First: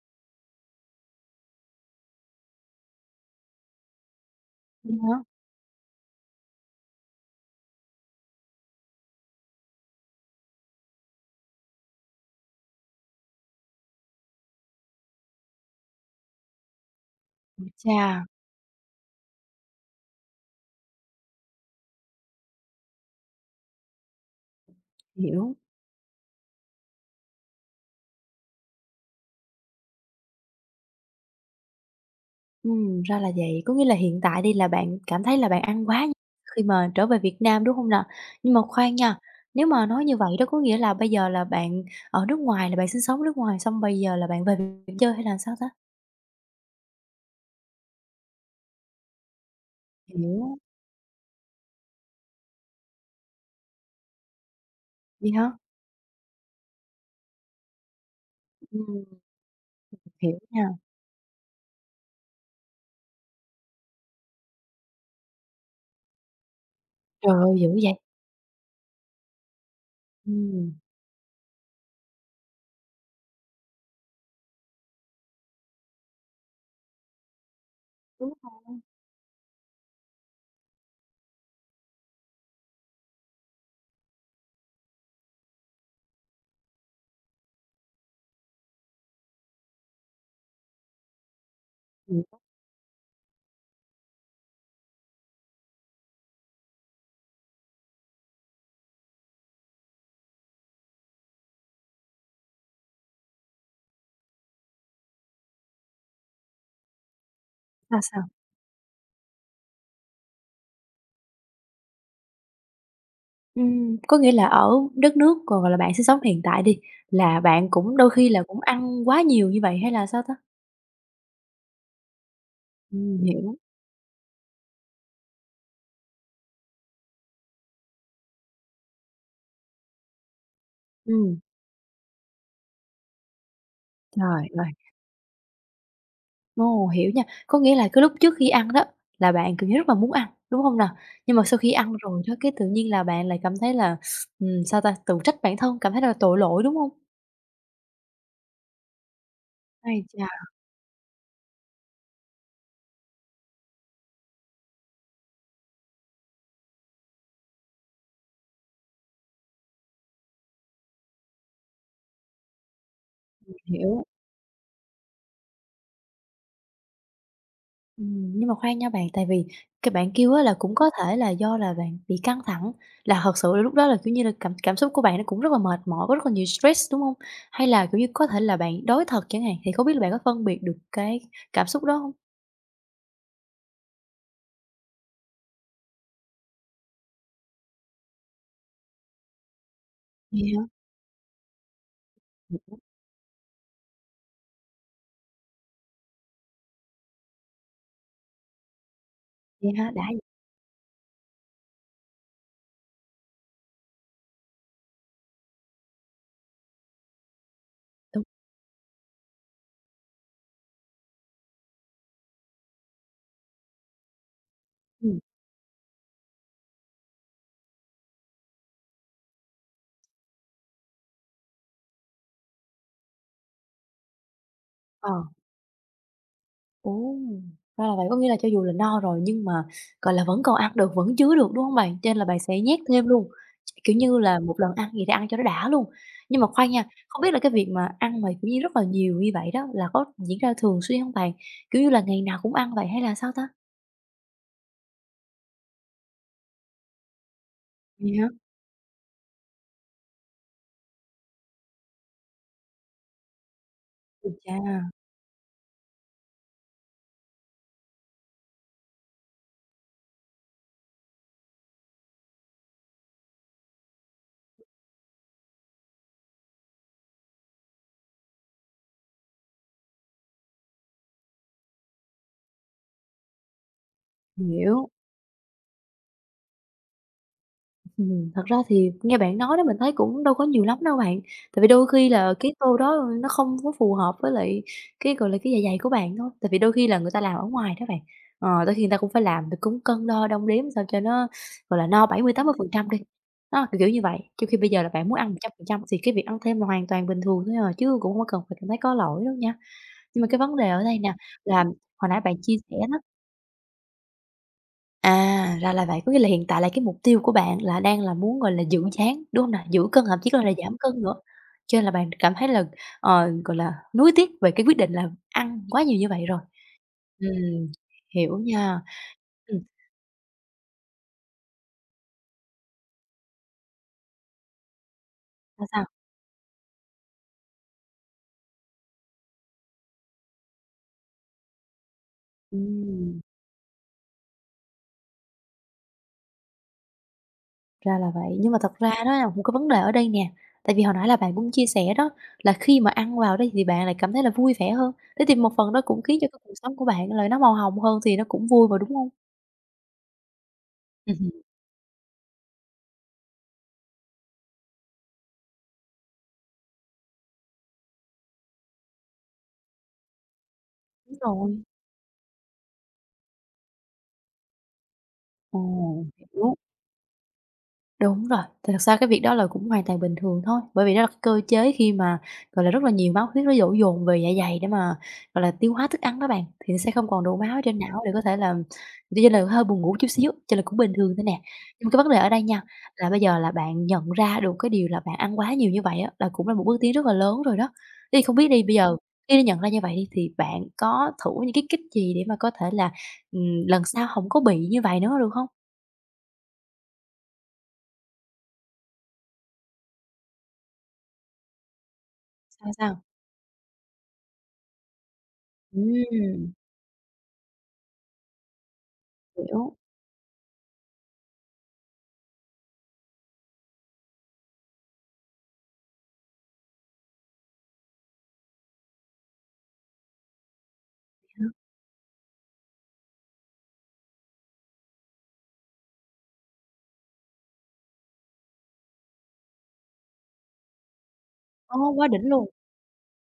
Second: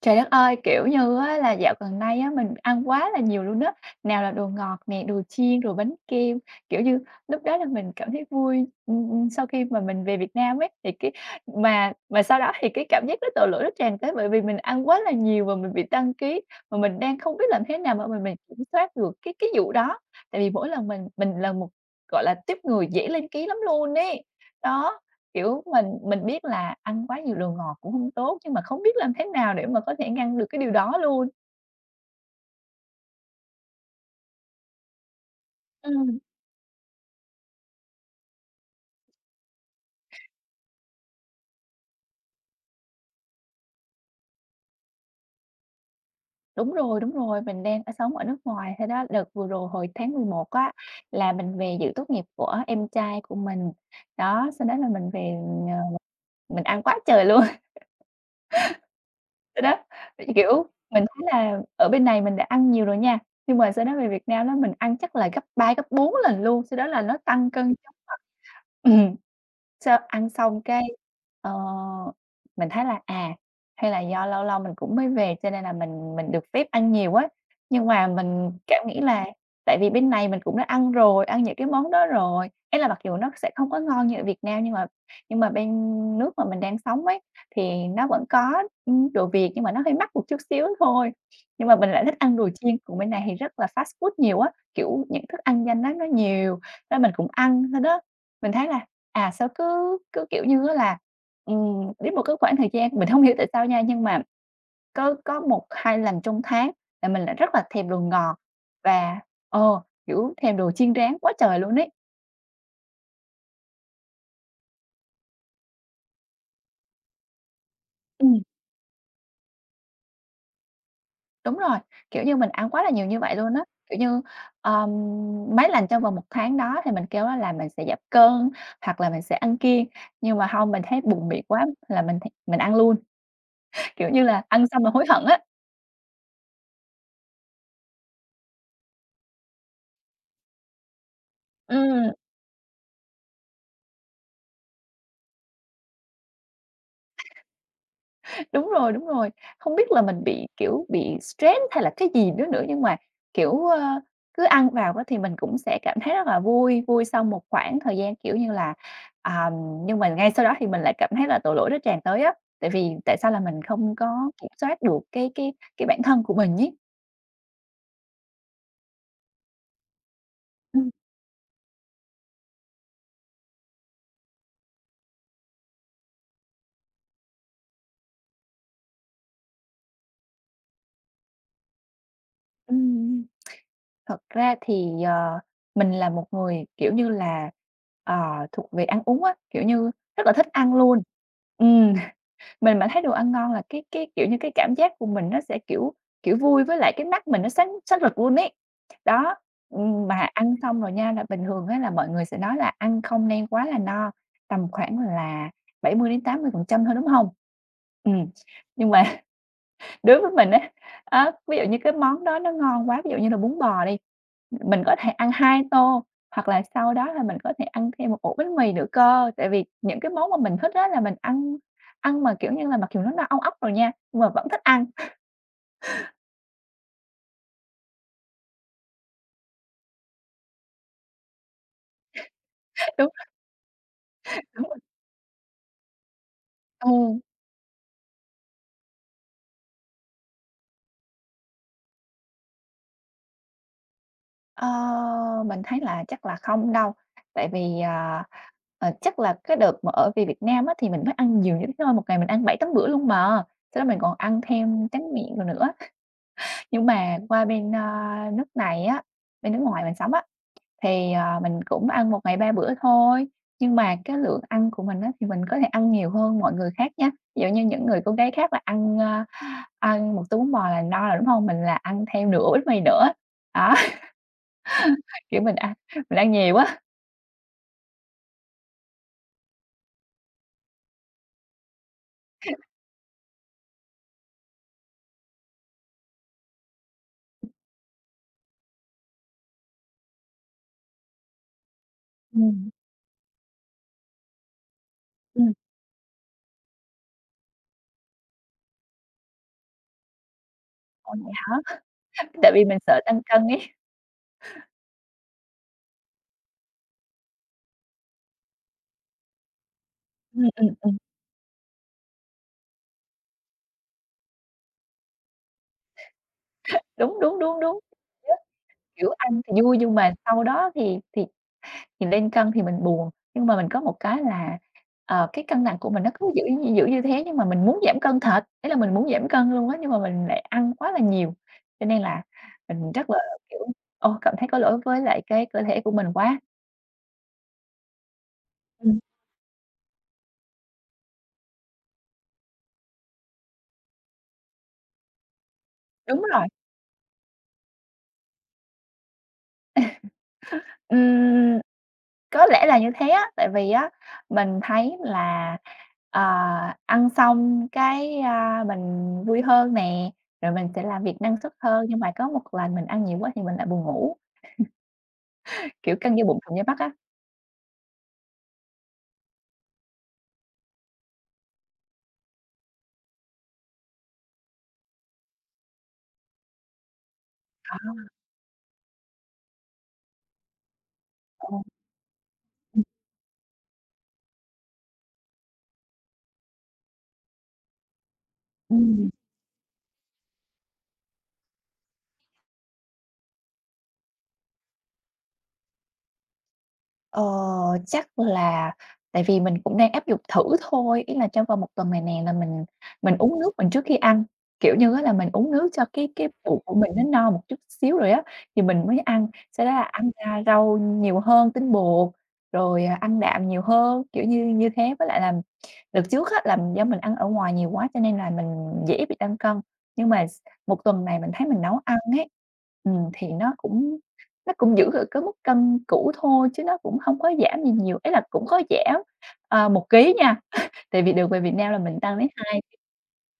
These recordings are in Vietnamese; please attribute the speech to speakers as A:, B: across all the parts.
A: Trời đất ơi! Kiểu như á là dạo gần đây á, mình ăn quá là nhiều luôn á, nào là đồ ngọt
B: Vậy
A: nè,
B: hả?
A: đồ chiên, rồi bánh kem. Kiểu như, lúc đó là mình cảm thấy vui, sau khi mà mình về Việt Nam ấy, thì cái mà sau đó thì cái cảm giác nó tội lỗi nó tràn tới, bởi vì mình ăn quá là nhiều và mình bị tăng ký, mà mình đang không biết làm
B: Ôi
A: thế nào mà mình
B: chà,
A: mình kiểm soát được cái vụ đó. Tại vì mỗi lần mình là một, gọi là, tiếp người dễ lên ký lắm luôn ấy. Đó.
B: hiểu.
A: Kiểu, mình biết là ăn quá nhiều đồ ngọt cũng không tốt, nhưng mà không biết làm thế nào để mà có thể ngăn được cái điều đó luôn.
B: Ra là vậy. Có nghĩa là hiện tại đi là bạn cảm thấy là bạn ăn quá nhiều
A: Ừm.
B: khi mà trở về Việt Nam, đúng không nào? Nhưng mà khoan nha, nếu mà nói như vậy đó có nghĩa là bây giờ là bạn ở nước ngoài, là bạn sinh sống nước ngoài, xong bây giờ là bạn về Việt Nam chơi hay là sao ta?
A: Đúng rồi, mình đang ở sống ở nước ngoài, thế đó đợt vừa rồi hồi tháng 11
B: Hiểu,
A: á, là mình về dự tốt nghiệp của em trai của mình. Đó, sau đó là mình
B: vậy
A: về,
B: hả?
A: ờ, mình ăn quá trời luôn,
B: Ừm,
A: sau đó,
B: hiểu
A: kiểu,
B: nha.
A: mình thấy là ở bên này mình đã ăn nhiều rồi nha, nhưng mà sau đó về Việt Nam đó mình ăn chắc là gấp 3 gấp 4 lần luôn, sau đó là nó
B: Trời
A: tăng
B: ơi, dữ
A: cân chóng
B: vậy!
A: mặt. Ừm. Sao ăn xong
B: Ừm,
A: cái, ờ, mình thấy là, à, hay là do lâu lâu mình cũng mới về cho nên là mình được phép ăn nhiều á. Nhưng mà
B: đúng
A: mình
B: rồi,
A: cảm nghĩ là tại vì bên này mình cũng đã ăn rồi, ăn những cái món đó rồi, ấy là mặc dù nó sẽ không có ngon như ở Việt Nam nhưng mà bên nước mà mình đang sống ấy, thì nó vẫn có, đồ Việt nhưng mà nó hơi mắc một chút xíu thôi. Nhưng mà mình lại thích ăn
B: hiểu,
A: đồ chiên, còn bên này thì rất là fast food nhiều á, kiểu, những thức ăn nhanh á nó nhiều, nên mình cũng ăn thôi đó. Mình thấy là, à, sao cứ cứ, kiểu như á là, đến một cái khoảng thời gian mình không hiểu tại sao nha, nhưng mà có một hai lần trong tháng là mình lại rất là thèm đồ
B: sao, sao?
A: ngọt và ờ, kiểu, thèm đồ chiên rán quá trời luôn ấy.
B: Có nghĩa là ở đất nước, còn, gọi là, bạn sinh sống hiện tại đi, là bạn cũng đôi khi
A: Ừm,
B: là cũng ăn quá nhiều như vậy hay là sao ta?
A: đúng rồi, kiểu như, mình ăn quá là nhiều như vậy luôn
B: Hiểu.
A: á. Kiểu như, ờm, mấy lần trong vòng một tháng đó thì mình kêu á là mình sẽ giảm cân hoặc là mình sẽ ăn kiêng, nhưng mà không mình thấy buồn
B: Ừm,
A: miệng quá là mình ăn luôn, kiểu như là,
B: trời
A: ăn
B: ơi,
A: xong là hối hận á.
B: ô, hiểu nha. Có nghĩa là cái lúc trước khi ăn đó là bạn, kiểu như, rất là muốn ăn, đúng hông nào? Nhưng mà sau khi ăn
A: Ừm.
B: rồi đó, cái tự nhiên là bạn lại cảm thấy là, sao ta, tự trách bản thân, cảm thấy là tội lỗi, đúng hông?
A: Đúng rồi, đúng rồi. Không biết là
B: Ây
A: mình
B: chà,
A: bị, kiểu, bị stress hay là cái gì nữa nữa, nhưng mà, kiểu, cứ ăn vào á thì mình cũng sẽ cảm thấy rất là vui, vui sau một khoảng thời gian, kiểu như là, à, nhưng mà ngay sau đó thì mình lại cảm thấy là tội lỗi nó tràn tới á, tại vì tại sao là mình không
B: hiểu.
A: có kiểm soát được cái bản thân của mình ấy.
B: Nhưng mà khoan nha bạn, tại vì cái bạn kêu á là cũng
A: Ừm,
B: có thể là do là bạn bị căng thẳng, là thật sự là lúc đó là, kiểu như là, cảm cảm xúc của bạn nó cũng rất là mệt mỏi, có rất là nhiều stress, đúng hông? Hay là, kiểu như, có thể là bạn đói thật chẳng hạn, thì không biết là bạn có phân biệt được cái cảm xúc đó hông?
A: ừm. Thật ra thì, mình là một người, kiểu như là, ờ, thuộc về ăn uống á, kiểu như, rất là thích
B: Vậy hả?
A: ăn luôn. Ừm. Mình
B: Ừm,
A: mà thấy đồ ăn ngon là cái, kiểu như, cái cảm giác của mình nó sẽ, kiểu kiểu, vui với lại cái mắt mình nó sáng sáng rực luôn ấy. Đó,
B: vậy hả? Đã vậy.
A: mà ăn xong rồi nha, là bình thường á là mọi người sẽ nói là ăn không nên quá là no, tầm khoảng là bảy mươi mươi đến 80% thôi, đúng không? Ừ. Nhưng mà đối với mình á, ví dụ như cái món đó nó ngon quá, ví dụ như là bún bò đi, mình có thể
B: Ừm,
A: ăn 2 tô, hoặc là sau đó là mình có thể ăn thêm một ổ bánh mì nữa cơ. Tại vì những cái món mà mình thích á là mình ăn ăn mà, kiểu như là, mặc dù nó no ong óc rồi nha, nhưng mà vẫn thích ăn.
B: ờ, ồ! Ra là vậy, có nghĩa là cho dù là no rồi nhưng mà, gọi là, vẫn còn ăn được, vẫn chứa được, đúng hông bạn? Cho nên là bạn sẽ nhét thêm
A: Đúng rồi,
B: luôn, kiểu như là, một
A: đúng
B: lần
A: rồi.
B: ăn gì thì ăn cho nó đã luôn. Nhưng mà khoan nha,
A: Ừm,
B: không biết là cái việc mà ăn mà, kiểu như, rất là nhiều như vậy đó là có diễn ra thường xuyên hông bạn? Kiểu như là, ngày nào cũng ăn vậy hay là sao ta?
A: ờ, mình thấy là chắc là không đâu, tại vì,
B: Vậy
A: à,
B: hả?
A: chắc là cái đợt mà ở về Việt Nam á thì mình mới ăn nhiều như thế thôi, một ngày mình ăn bảy 8 bữa luôn mà, sau đó mình còn
B: Ui
A: ăn
B: cha,
A: thêm tráng miệng rồi nữa. Nhưng mà qua bên, nước này á, bên nước ngoài mình sống á, thì, mình cũng ăn một ngày 3 bữa thôi, nhưng mà cái lượng ăn của mình á, thì mình có thể ăn nhiều hơn mọi người khác nha. Ví dụ như những người cô gái khác là ăn, ăn một tô bún bò là no rồi, đúng không? Mình là ăn theo nửa bánh mì nữa. Đó,
B: hiểu.
A: kiểu, mình ăn nhiều quá.
B: Thật ra thì nghe bạn nói đó mình thấy cũng đâu có nhiều lắm đâu bạn. Tại vì đôi khi là cái tô đó nó không có phù hợp với lại cái, gọi là, cái dạ dày của bạn thôi. Tại vì đôi khi là người ta làm ở ngoài đó bạn, đôi khi người ta cũng phải làm thì cũng cân đo đong đếm sao cho nó, gọi là, no 70%,
A: Ừm,
B: 80% đi, đó, kiểu như vậy. Trong khi bây giờ là bạn muốn ăn
A: ừm.
B: 100% thì cái việc ăn thêm là hoàn toàn bình thường thôi à, chứ cũng không có cần phải cảm thấy có lỗi đâu nha. Nhưng mà cái vấn đề ở đây
A: Ồ,
B: nè
A: vậy hả?
B: là hồi nãy bạn
A: Tại
B: chia
A: vì
B: sẻ
A: mình
B: đó.
A: sợ tăng cân ấy.
B: À, ra là vậy, có nghĩa là hiện tại là cái mục tiêu của bạn là đang là muốn, gọi là, giữ dáng, đúng hông nè? Giữ cân, thậm chí có thể
A: Ừm,
B: là
A: ừm,
B: giảm
A: ừm.
B: cân nữa, cho nên là bạn cảm thấy là, gọi là, nuối tiếc về cái quyết định là ăn quá nhiều như vậy rồi.
A: Đúng,
B: Ừm,
A: đúng, đúng, đúng.
B: hiểu nha.
A: Kiểu, ăn
B: Ừm,
A: thì vui nhưng mà sau đó thì nhìn lên cân thì mình buồn, nhưng mà mình có một cái là, cái cân
B: sao,
A: nặng
B: sao?
A: của mình nó cứ giữ như thế nhưng mà mình muốn giảm cân thật, ý là mình muốn giảm cân luôn á, nhưng mà mình lại ăn quá là nhiều. Cho nên là mình rất là,
B: Ừm,
A: kiểu, cảm thấy có lỗi với lại cái cơ thể của mình quá.
B: Ra là vậy, nhưng mà thật ra
A: Ừm,
B: đó là một cái vấn đề ở đây nè, tại vì hồi nãy là bạn cũng chia sẻ đó, là khi mà ăn vào đó thì bạn lại cảm thấy là vui vẻ hơn, thế thì một phần đó cũng khiến
A: đúng
B: cho cái
A: rồi,
B: cuộc sống của bạn là nó màu hồng hơn thì nó cũng vui mà, đúng hông? Hứm,
A: ừm, có lẽ là như thế á, tại vì á, mình thấy là, ờ, ăn xong cái, mình vui hơn nè, rồi mình sẽ làm việc
B: đúng
A: năng suất
B: rồi.
A: hơn, nhưng mà có một lần mình ăn nhiều quá thì mình lại buồn ngủ. Kiểu
B: Ồ,
A: căng da bụng,
B: hiểu.
A: phòng da Bắc á.
B: Đúng rồi, thì thật ra cái việc đó là cũng hoàn toàn bình thường thôi, bởi vì đó là cái cơ chế khi mà, gọi là, rất là nhiều máu huyết nó đổ dồn về dạ dày để mà, gọi là, tiêu hóa thức ăn đó bạn, thì nó sẽ không còn đủ máu ở
A: À,
B: trên não để có thể là cho nên là hơi buồn ngủ chút xíu, cho nên là cũng bình thường thôi nè.
A: ờ,
B: Nhưng mà cái vấn đề ở đây nha,
A: ừm,
B: là bây giờ là bạn nhận ra được cái điều là bạn ăn quá nhiều như vậy á, là cũng là một bước tiến rất là lớn rồi đó. Thế thì không biết đi, bây giờ
A: ừm.
B: khi đã nhận ra như vậy đi, thì bạn có thử những cái kích gì để mà có thể là, lần sau không có bị như vậy nữa được không?
A: Ờ, chắc là tại vì mình cũng đang áp dụng thử thôi, ý là trong vòng một tuần này nè là mình
B: Sao, sao?
A: mình uống nước mình trước khi ăn, kiểu như á là mình uống nước cho cái
B: Ừm,
A: bụng của mình nó no một chút xíu rồi á, thì mình mới ăn, sau đó
B: hiểu.
A: là ăn ra rau nhiều hơn, tinh bột, rồi, à, ăn đạm nhiều hơn, kiểu như như thế. Với lại là đợt trước á là do mình ăn ở ngoài nhiều quá cho nên là mình dễ bị tăng cân, nhưng mà 1 tuần này mình thấy mình nấu ăn ấy, thì nó cũng giữ ở cái mức cân cũ thôi chứ nó cũng không có giảm gì nhiều, ý là cũng có giảm, 1 ký nha, tại vì đường về Việt Nam là
B: Ô,
A: mình
B: quá
A: tăng đến
B: đỉnh luôn!
A: 2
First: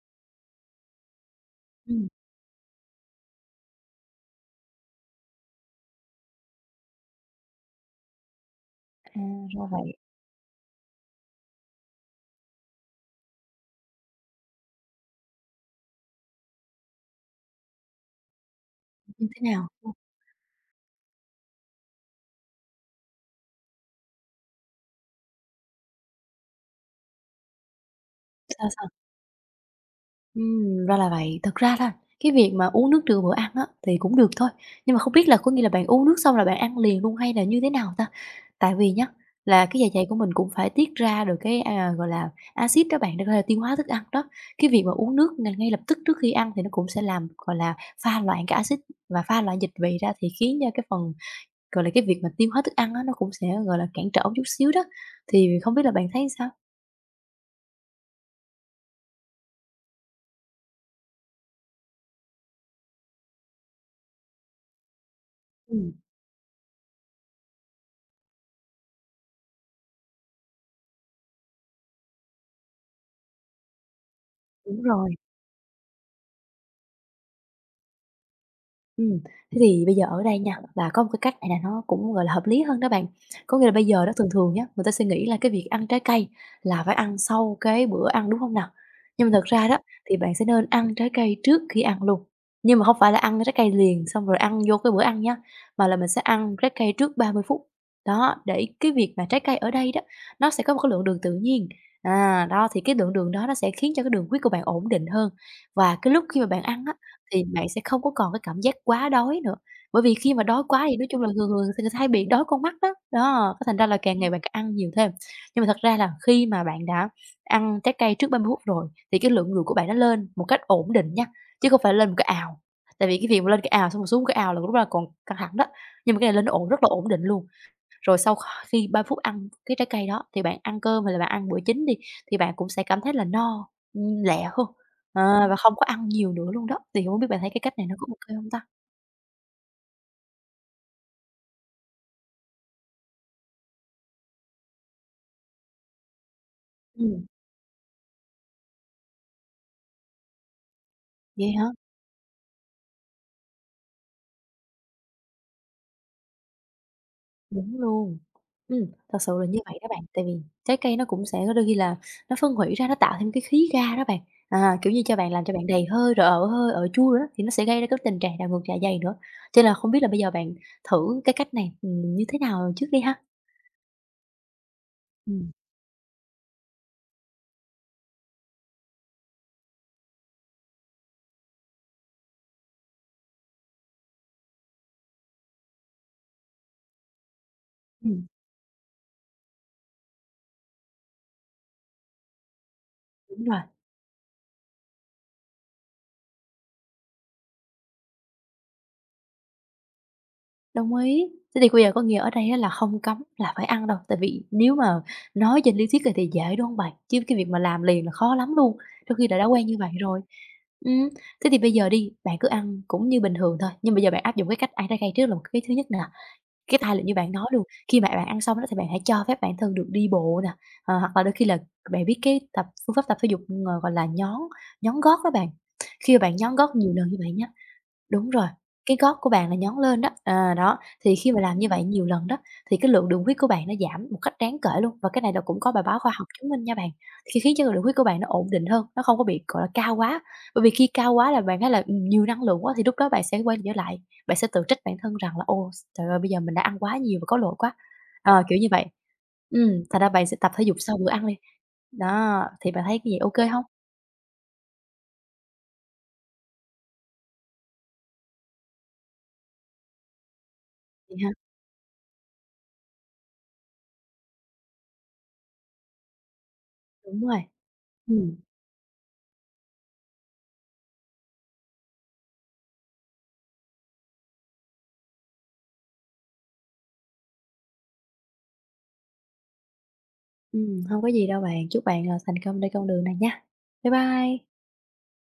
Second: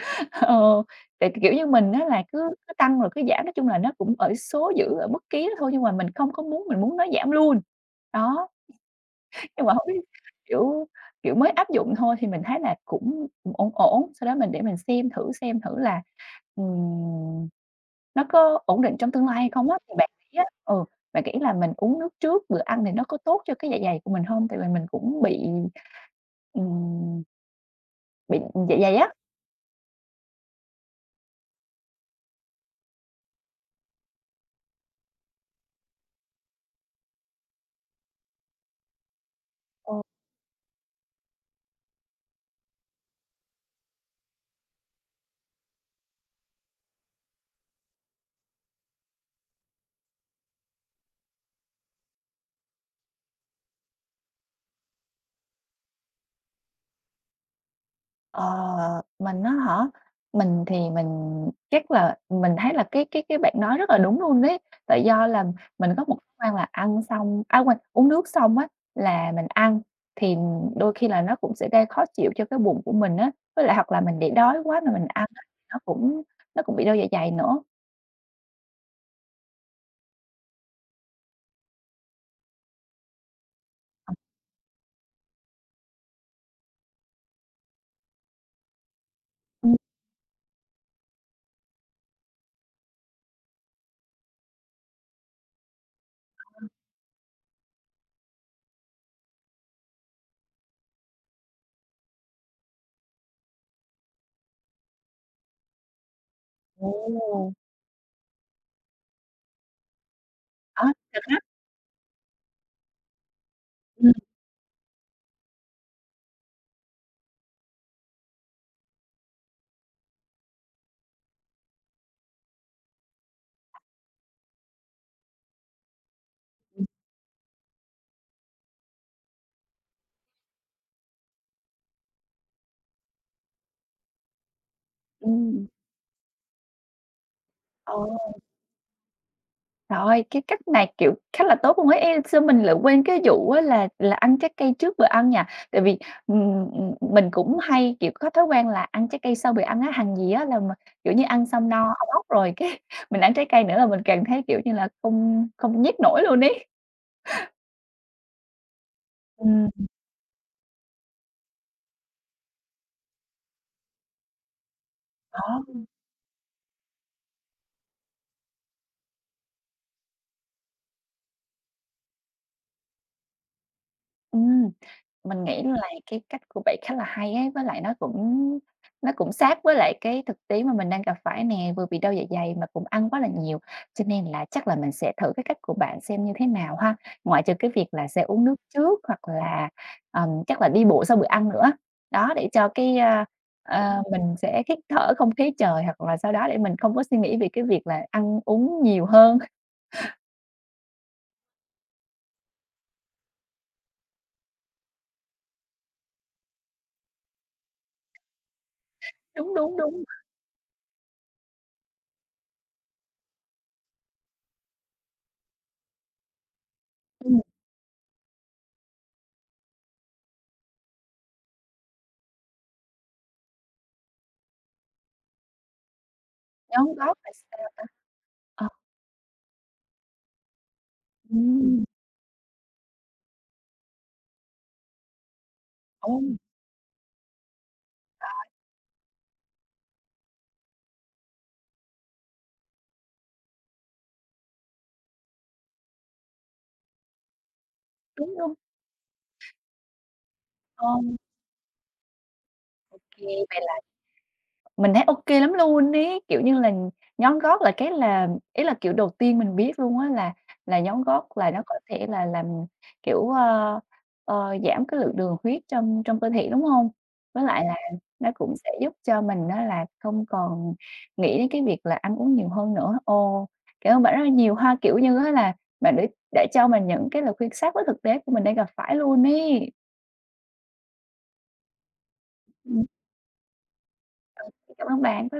A: Ờ, tại, kiểu như, mình á
B: Ừm,
A: là cứ cứ tăng rồi cứ giảm, nói chung là nó cũng ở số giữ ở mức ký đó thôi, nhưng mà mình không có muốn mình muốn nó giảm luôn. Đó.
B: À,
A: Nhưng
B: ra
A: mà hông
B: vậy.
A: biết, kiểu, kiểu, mới áp dụng thôi thì mình thấy là cũng, ổn ổn, sau đó mình để mình xem thử là, ừm, nó có ổn định trong tương
B: Như
A: lai
B: thế
A: hay
B: nào?
A: không á. Thì bạn nghĩ là mình uống nước trước bữa ăn thì nó có tốt cho cái dạ dày của mình hông? Tại vì mình cũng ừm, bị
B: Sao,
A: dạ
B: sao?
A: dày á.
B: Ra là vậy. Thật ra là cái việc mà uống nước trừ bữa ăn á, thì cũng được thôi, nhưng mà không biết là có nghĩa là bạn uống nước xong là bạn ăn liền luôn hay là như thế nào ta? Tại vì nhá, là cái dạ
A: Ừ.
B: dày của mình cũng phải tiết ra được cái, gọi là, axit đó bạn, để có thể tiêu hóa thức ăn đó. Cái việc mà uống nước ngay lập tức trước khi ăn thì nó cũng sẽ làm, gọi là, pha loãng cái axit và pha loãng dịch vị ra thì khiến cho cái phần gọi là, cái việc mà tiêu hóa thức ăn á, nó cũng sẽ, gọi là, cản trở một chút xíu đó, thì không biết là bạn thấy sao?
A: Ờ, mình á hả? Mình thì mình chắc là mình thấy là cái bạn nói rất là đúng luôn đấy, tại do là mình
B: Ừm,
A: có một thói quen là ăn xong à, quên, uống nước xong á là mình ăn, thì đôi khi là nó cũng sẽ gây khó chịu cho cái bụng của mình á, với lại hoặc là mình để đói quá
B: đúng
A: mà mình
B: rồi.
A: ăn á, nó cũng nó cũng bị đau dạ dày nữa.
B: Ừm, Thế thì bây giờ ở đây nha, là có một cái cách này là nó cũng, gọi là, hợp lý hơn đó bạn. Có nghĩa là bây giờ đó thường thường nhá, người ta sẽ nghĩ là cái việc ăn trái cây là phải ăn sau cái bữa ăn, đúng hông nào? Nhưng mà thật ra
A: Ừm.
B: đó, thì bạn sẽ nên ăn trái cây trước khi ăn luôn, nhưng mà hông phải là ăn trái cây liền xong rồi ăn vô cái bữa ăn nha, mà là mình sẽ ăn trái cây trước 30 phút. Đó, để cái việc mà trái cây ở đây đó, nó sẽ có một cái lượng đường tự nhiên, đó, thì cái lượng đường đó nó sẽ khiến cho cái đường huyết của bạn ổn định hơn. Và cái lúc khi mà bạn ăn á, thì
A: Ồ!
B: bạn sẽ không có còn cái cảm giác quá đói nữa. Bởi vì khi mà đói quá
A: Đó,
B: thì nói chung
A: thiệt
B: là
A: á.
B: thường thường người ta hay bị đói con mắt đó, đó, cái thành ra là
A: Ừm.
B: càng ngày bạn càng ăn nhiều thêm. Nhưng mà thật ra là khi mà bạn đã ăn trái cây trước 30 phút rồi thì cái lượng người của bạn nó lên một cách ổn định nha, chứ không phải lên một cái ào. Tại vì cái việc mà lên cái ào xong rồi xuống cái ào là lúc đó là còn căng thẳng đó, nhưng mà cái này lên ổn rất
A: Ừm.
B: là ổn định luôn. Rồi sau khi 3 phút ăn cái trái cây đó thì bạn ăn cơm hay là bạn ăn bữa chính đi, thì bạn cũng sẽ cảm thấy là no, lẹ hơn, và
A: Ừm.
B: không có ăn nhiều nữa luôn đó. Thì hổng biết bạn thấy cái cách này
A: Ờ.
B: nó có ô kê hông ta?
A: Rồi cái cách này, kiểu, khá là tốt luôn ấy, ê, sao mình lại quên cái vụ á là ăn trái cây trước bữa ăn nhỉ? Tại vì,
B: Ừm.
A: mình cũng hay, kiểu, có thói quen là ăn trái cây sau bữa ăn á, hàng gì á là mà, kiểu như, ăn
B: Vậy hả?
A: xong no ong ốc rồi cái mình ăn trái cây nữa là mình càng thấy, kiểu như là, không không nhét nổi luôn ấy.
B: Đúng luôn. Ừm, Thật sự là như
A: Ừm,
B: vậy đó bạn, tại vì trái cây nó cũng sẽ có đôi khi là nó phân hủy ra, nó tạo thêm cái khí ga đó bạn, kiểu như, cho bạn làm cho bạn
A: đó,
B: đầy hơi rồi ở hơi, ở chua rồi đó, thì nó sẽ gây ra cái tình trạng đảo ngược dạ dày nữa. Cho nên là không biết là bây giờ bạn thử cái cách này, như thế nào trước đi ha?
A: ừm. Mình
B: Ừm,
A: nghĩ là cái cách của bạn khá là hay ấy, với lại nó cũng sát với lại cái thực tế mà mình đang gặp phải nè, vừa bị đau dạ dày mà cũng ăn quá là nhiều, cho nên là chắc là mình sẽ thử cái cách của bạn xem như thế nào ha. Ngoại trừ cái việc là sẽ
B: ừm,
A: uống nước trước hoặc là, chắc là đi bộ sau bữa ăn nữa. Đó, để cho cái,
B: đúng rồi.
A: mình sẽ hít thở không khí trời hoặc là sau đó để mình không có suy nghĩ về cái việc là ăn uống nhiều hơn.
B: Đồng ý. Thế thì bây giờ có nghĩa ở đây á là không cấm là phải ăn đâu, tại vì nếu mà nói trên lý thuyết thì dễ, đúng không bạn? Chứ cái việc mà làm liền là khó lắm luôn, trong khi là đã
A: Đúng,
B: quen
A: đúng,
B: như vậy
A: đúng.
B: rồi. Ừm, Thế thì bây giờ đi, bạn cứ ăn cũng như bình thường thôi, nhưng bây giờ bạn áp dụng cái cách ăn trái cây trước là một cái thứ nhất nè. Cái thay là như bạn
A: Ừm,
B: nói luôn, khi mà bạn ăn xong đó thì bạn hãy cho phép bản thân được đi bộ nè, hoặc là đôi khi là bạn biết cái tập phương pháp tập thể dục, gọi là, nhón nhón gót đó bạn. Khi mà bạn nhón gót nhiều
A: nhón
B: lần
A: gót
B: như
A: là
B: vậy nha.
A: sao?
B: Đúng rồi,
A: Ờ,
B: cái gót của bạn là nhón lên đó, đó, thì khi mà làm như vậy
A: ừm,
B: nhiều lần đó, thì cái lượng đường huyết của bạn nó giảm một cách đáng kể luôn và cái này là cũng có bài báo
A: ồ,
B: khoa học chứng minh nha bạn. Khi khiến cho lượng huyết của bạn nó ổn định hơn, nó không có bị, gọi là, cao quá, bởi vì khi cao quá là bạn thấy là, nhiều năng lượng quá thì lúc đó bạn sẽ quay trở lại, bạn sẽ tự trách bản thân rằng là "Ô, trời ơi, bây giờ mình đã ăn quá nhiều và có lỗi quá."
A: đúng,
B: Ờ,
A: đúng,
B: kiểu như vậy. Thành ra bạn sẽ tập thể dục
A: ờ.
B: sau bữa ăn đi. Đó, thì bạn thấy cái gì ok
A: Ê, vậy
B: không?
A: là mình thấy ô kê lắm luôn ấy, kiểu như là, nhón gót là cái là ý là, kiểu, đầu tiên mình biết luôn á là nhón
B: Vậy
A: gót
B: hả?
A: là nó có thể là làm, kiểu, giảm cái lượng đường huyết trong trong cơ thể, đúng hông?
B: Đúng rồi.
A: Với lại là nó
B: Ừm.
A: cũng sẽ giúp cho mình á là không còn nghĩ đến cái việc là ăn uống nhiều hơn nữa. Ồ, cảm ơn bạn rất là nhiều ha, kiểu như á là bạn đã cho mình những cái lời khuyên sát với thực tế của mình đang gặp phải luôn ấy.
B: Hông có gì đâu bạn, chúc bạn, thành công trên
A: Ừm,
B: con đường này nha. Bye bye.
A: cảm ơn bạn. Bye